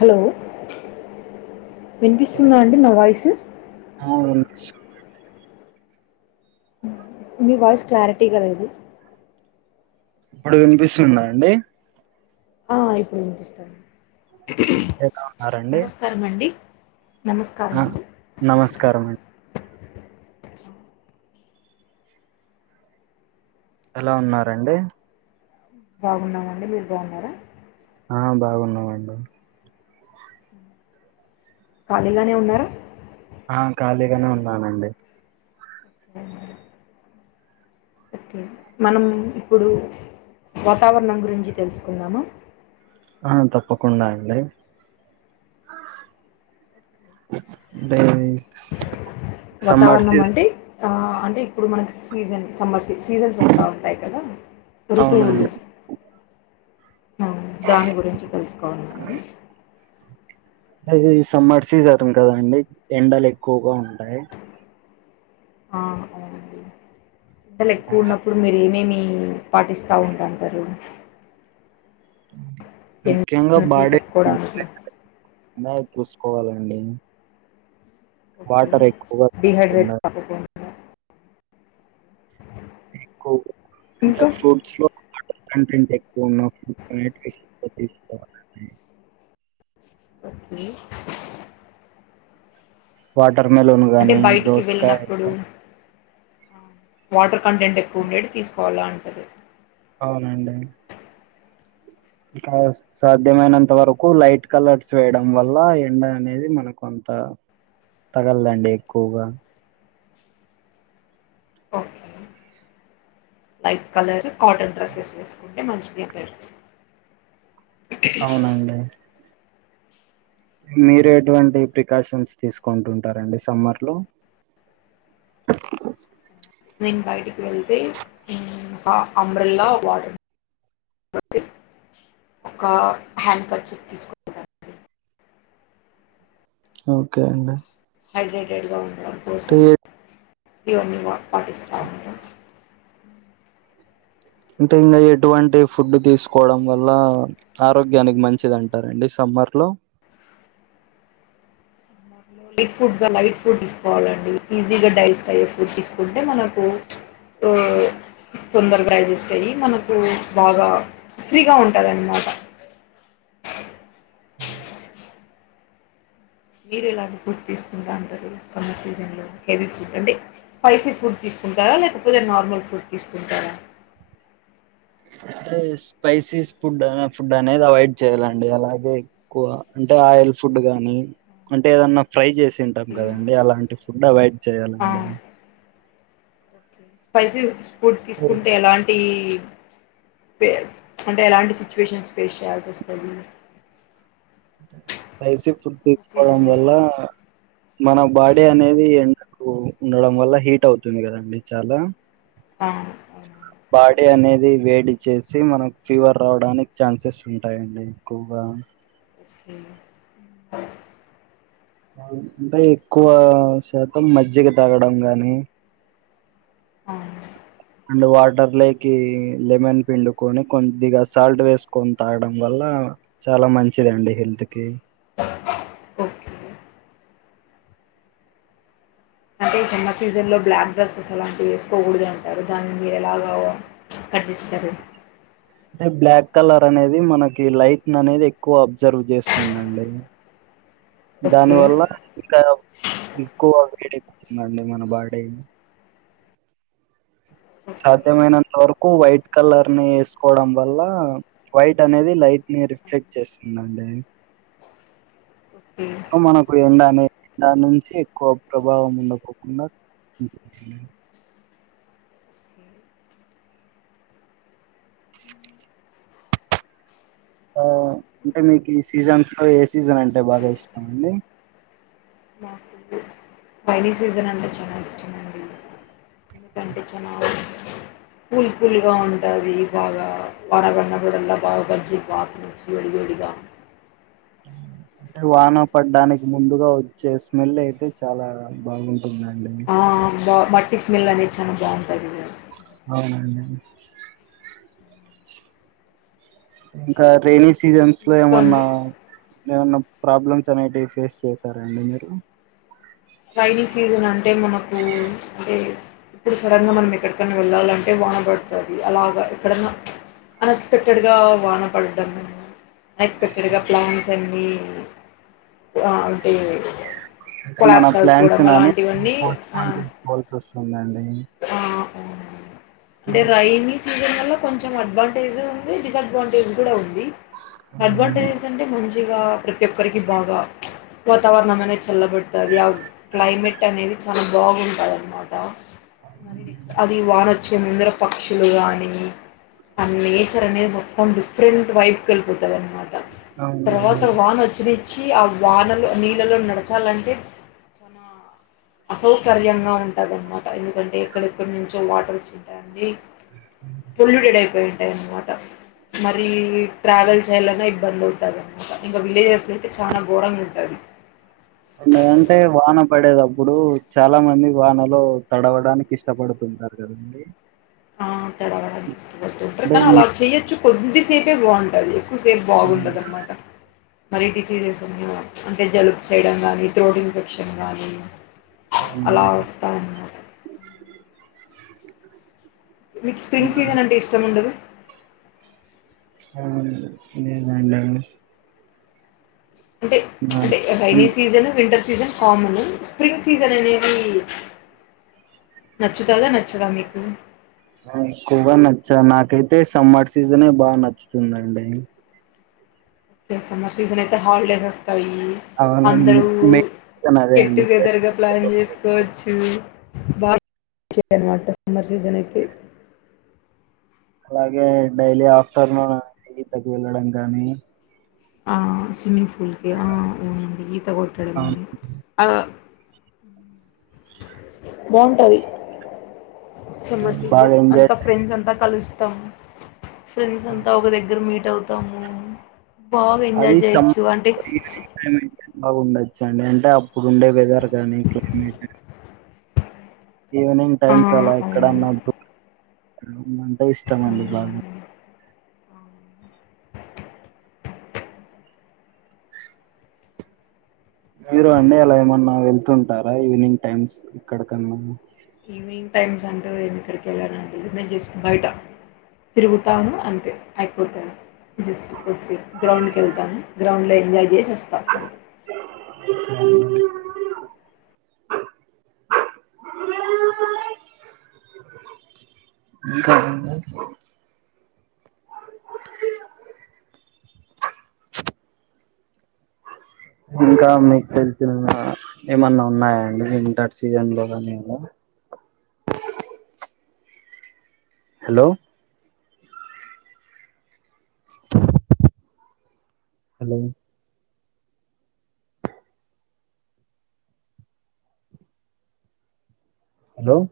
Hello వినిపిస్తుందా అండి నా వాయిసు ఆ, మీ వాయిస్ క్లారిటీగా లేదు ఇప్పుడు కనిపిస్తుందా అండి ఆ ఇప్పుడు పనిపిపస్తుంది ఎలా నమస్కారం అండి నమస్కారం అ అండి నమస్కారం అండి ఎలా ఉన్నారండి బాగున్నామండి మీరు బాగున్నారా ఆ బాగున్నామండి ఖాళీగానే ఉన్నారా ఆ ఖాళీగానే ఉన్నానండి మ్ ఒకే మనం ఇప్పుడు వాతావరణం గురించి తెలుసుకుందామ ఆ తప్పకుండా అండి డేనిస్ వాతావరణం అంటీ ఆ అంటి ఇప్పుడు మనకి సీజన్ సమ్మర్ సి సీజన్స్ వస్త ఉంటాయి కదా ఋతువులు అవునండి [inaudible] ఆ దాని గురించి తెలుసుకోవాలని ఇది సమ్మర్ సీజర్ కదండి ఎండలు ఎక్కువగా ఉంటాయ్ ఆ అవునండి ఎండలు ఎక్కువ ఉన్నప్పుడు మీరు ఏమేమి పాటిస్తా ఉంటారు అందరు ముఖ్యంగా నుంచి బాడే తట్టుకోవడానికి బాగా చూసుకోవాలండి ఓకే వాటర్ ఎక్కువ డిహైడ్రేట్ తాగుతుండాలే కాకుండా ఎక్కువ అంటే ఇంకా ఫ్రూట్స్ లో వాటర్ కంటెంట్ ఎక్కువ ఉన్నా [unintelligible] తీసుకోవాలండి ఓకే వాటర్ మెలోన్ అంటే గాని బయటికి దోసకాయ వెళ్ళినప్పుడు వాటర్ కంటెంట్ ఎక్కువ ఉండేది తీసుకోవాలా అంటది అవునండి బికాజ్ సాధ్యమైనంత వరకు లైట్ కలర్స్ వేయడం వల్ల ఎండ అనేది మనకు అం త తగల్దండి ఎక్కువగా okay light colour cotton dresses వేసుకుంటే మంచిది జేప్పార్ అవునండి మీరు ఎటువంటి ప్రికాషన్స్ తీసుకుంటు ఉంటారండి సమ్మర్ లో [inaudible] నేను బయటికి వెళ్తే ఉమ్ ఒక అబ్రెల్లా ఒక వాటర్ ఒక హ్యాండ్ కర్చీఫ్ తీసుకోన్ వెళ్తానండి ఓకే అండి హైడ్రేటెడ్గా ఉండడం అంటే కోసం ఇవన్నీ వాడ్ పాటిస్తా అండి అంటే ఇంగ ఎటువంటి ఫుడ్డు తీసుకోవడం వల్ల ఆరోగ్యానికి మంచిదంటారండి సమ్ మర్లో సమ్మర్ లో లైట్ ఫుడ్ గా లైట్ ఫుడ్ తీసుకోవాలండి ఈజీ గా డైజెస్ట్ అయ్యే ఫుడ్ తీసుకుంటే మనం ఓ ఓ తొందరగా డైజేస్ట్ అయ్యి మనకు బాగా ఫ్రీగా ఉంటాదన్నమాట ఉమ్ మీరు ఎలాంటి ఫుడ్ తీసుకుంటా ఉంటరు సమ్మర్ సీజన్ లో హెవీ ఫుడ్ అంటే స్పైసీ ఫుడ్ తీస్ కుంటారా లేకపోతే నార్మల్ ఫుడ్ తీసుకుంటారా [inaudible] అంటే స్పైసీస్ ఫుడ్డు అనే ఫుడ్డు అనేది అవాయిడ్ చేయాలండి అలాగే ఎక్కువ అంటే ఆయిల్ ఫుడ్డు గానీ అంటే ఏదన్నా ఫ్రై జేస్ తింటాం ఓకే కదండి అలాంటి ఫుడ్డు అవాయిడ్ జేయాలండి అది స్పైసీస్ ఫుడ్ తీసుకుంటే ఎలాంటి తే అంటే ఎలాంటి సిచువేషన్స్ ఫేస్ చేయాల్సోస్తది అంటే స్పైసీ ఫుడ్ తీసుకోవడం వల్ల సీజన్లో మన బాడీ అనేది ఎండకు ఉండడం వల్ల హీట్ అవుతుంది కదండి చాలా ఆ అవునా బాడీ అనేది వేడి చేసి మనకు ఫీవర్ రావడానికి ఛాన్సెస్ ఉంటాయండి ఎక్కువగా ఆ ఓకే ఉమ్ అంటే ఎక్కువ శాతం మజ్జిగ తాగడం గాని ఆ అండ్ వాటర్ లేకి లెమన్ పిండుకొని కొంద్దిగా సాల్ట్ వేసుకొని తాగడం వల్ల చాలా మంచిదండి హెల్త్ కి ఓకే అంటే [unintelligible] సమ్మర్ సీజన్ లో బ్లాక్ డ్రెస్సెస్ అలాంటివి వేసుకోకూడుదు అంటారు దాన్ మీరేలాగవ ఖండిస్తారు [unintelligible] అంటే బ్లాక్ కలర్ అనేది మనకి లైట్ ను అనేది ఎక్కువ అబ్జర్వ్ చేస్తుందండి దాని ఓకే వల్ల ఇంకా ఎక్కువ వేడేక్కుతుందండి మన బాడీ ఓకే సాధ్యమైనంత వరకు వైట్ కలర్ ని వేసుకోవడం వల్ల వైట్ అనేది రిఫ్లెక్ట్ చేస్తుందండది ఓకే ఓకే. సో మనకు ఎండ అనేది దాన్నుంచి ఎక్కువ ప్రభావం ఉండపోకుండా ఉ ఆ అంటే మీకు ఈ సీజన్స్ లో ఏ సీజన్ అంటే బాగా ఇష్టమండి నాకు రైనీ సీజన్ అంటే చాలా ఇష్టమండి ఎందుకంటే చానా కూల్ కూల్గా ఉంటది బాగా వాన బడిన్నప్పుడల్లా బాగా బజ్జీల్ బాత్రూమ్స్ తడిగా [inaudible] అంటే వాన పడ్డానికి ముందుగా వచ్చే స్మెల్ అయితే చాలా బాగుంటుందండి ఆ మట్టి స్మెల్ అనేది చాలా బాగుంటుంది అవునండి ఇంకా రెైనీ సీజన్స్ లో ఏమన్నా మీకండి ఏమన్నా ప్రాబ్లమ్స్ అనేటివి ఫేస్ చేసారండి మీరు రైైనీ సీజన్ అంటే మనకు అంటే ఇప్పుడు సడన్ గా మనం ఎక్కడికన్నా వెళ్ళాలంటే బాన పడుతది అలాగా ఎక్కడన్నా అన్ఎక్స్పెక్టెడ్ గా వానపడడం అన్ ఎక్స్పెక్టెడ్గా ప్లాన్స్ అన్ని ఆ అంటే అంటే మన కొలాబ్స్ ప్లాన్స్ అయిపోవడం అని అలాంటివన్నీ ఫ ఫన్ చేసుకోవాల్సి వస్తు ఆ ఆ, అంటే రైనిస్ సీజన్ వల్ల కొంచెం అడ్వాంటేజ్ ఉంది డిసడ్వాంటేజ్ కూడా ఉంది అవునండి అడ్వాంటేజెస్ అంటే మంచిగా ప్రతి ఒక్కరికి బాగా వాతావరణం అనే చల్లబడుతది ఆ క్లైమేట్ అనేది చాలా బాగుంటది అనమాట అది వానచ్చ్ ముందర పక్షులు గాని ఆ నేచర్ అనేది మొత్తం డిఫరెంట్ వైపుకి వెళ్ళిపోతది మాట అవునండి తర్వాత వానచ్చి వచ్చి ఆ వానలు నీళ్ళలో నడచాలంటే చాల అసౌకర్యంగా ఉంటదన్నమాట ఎందుకంటే ఎక్కడెక్కడ నుంచో వాటర్ వచ్చి ఉంటాయండి పొల్యూటెడ్ అయిపో ఉంటాయి అనమాట మరి ట్రావెల్ చేయాలనే ఇబ్బంది అవుతందినమాట ఇంకా విలేజెస్ అతే చాలా గోరంగా ఉంటది అండ్ అంటే వాన పడేటప్పుడు చాలా మంది వానలో తడవడానికి ఇష్టపడుతుంటారు కదండి ఆ తడవడానికి ఇష్టపడుతుంటారు అంటే కానీ అలా మీ చెయొచ్చు కొద్దిసేపే బాగుంటది ఎక్కువసేపు ఆ, బాగుండదున్నమాట మరి డిసీజెస్ ఉన్నా అంటే జలుబు చేయడం కానీ త్రోట్ ఇన్ఫెక్షన్ కానీ అలా అవునండి వస్తా ఉన్నారు మీకు స్ప్రింగ్ సీజన్ అంటే ఇష్టం ఉండదు ఆవునండి నేను అం అంటే అంటే rainy season winter season హార్మను spring season అనేది నచ్చుతాదా నచ్చదా మీకు ఎక్కువగా నచ్చ నాకైతే సమ్మర్ సీజనే బాగా నచ్చుతుందండి సమ్మర్ సీజన్ అయితే హాలిడేస్ వస్తాయి అవునండి అందరూ మే సీజన్ అదే గెట్ అండి టుగెదర్ గా ప్లాన్ చేసుకోవచ్చు నమాట సమ్మర్ సీజన్ అయితే అలాగే డైలీ ఆఫ్టర్నూన్ ఈతకి వెళ్ళడం కానీ ఆ స్విమ్మింగ్ పూల్కి ఆ అవునండి ఈతగొట్టడము అవును. ఆ బాగుంటది సమ్మర్ అవును. బాగా సీజన్ ఎంజాయ్ అంతా ఫ్రెండ్స్ అంతా కలుస్ తాము ఫ్రెండ్స్ చేస్తాం. అంతా ఒక దగ్గర మీట్ అవుతాము బాగ అది ఎంజాయ్ చేయొచ్చు అంటే బాగుండొచ్చండి అంటే అప్పుడు ఉండే వెదర్ కానీ క్లైమేట్ ఈవినింగ్ ఆ టైమ్స్ అలా ఎక్కడ అవును అన్నద్దు అంటే ఇష్టమ అండి బాగా అవును మీరు అండి అలా ఏమన్నా వెళ్తుంటారా ఈవినింగ్ టైమ్స్ ఇక్కడకన్నా ఈవినింగ్ టైమ్స్ అంటూ నేను ఇక్కడికి వెళ్ళను అండి మేం చేసుకు బయట తిరుగుతాను అంతే అయిపోతాను జస్ట్ కొద్దిసేపు గ్రౌండ్కి వెళ్తాను గ్రౌండ్లో ఎంజాయ్ చేసి వస్తా అ ఇంకా ఓకే ఇంకా మీకు తెలిసిన ఏమన్నా ఉన్నాయాండి వింటర్ సీజన్ లో కానీ ఇంగా హలో [inaudible] హలో హలో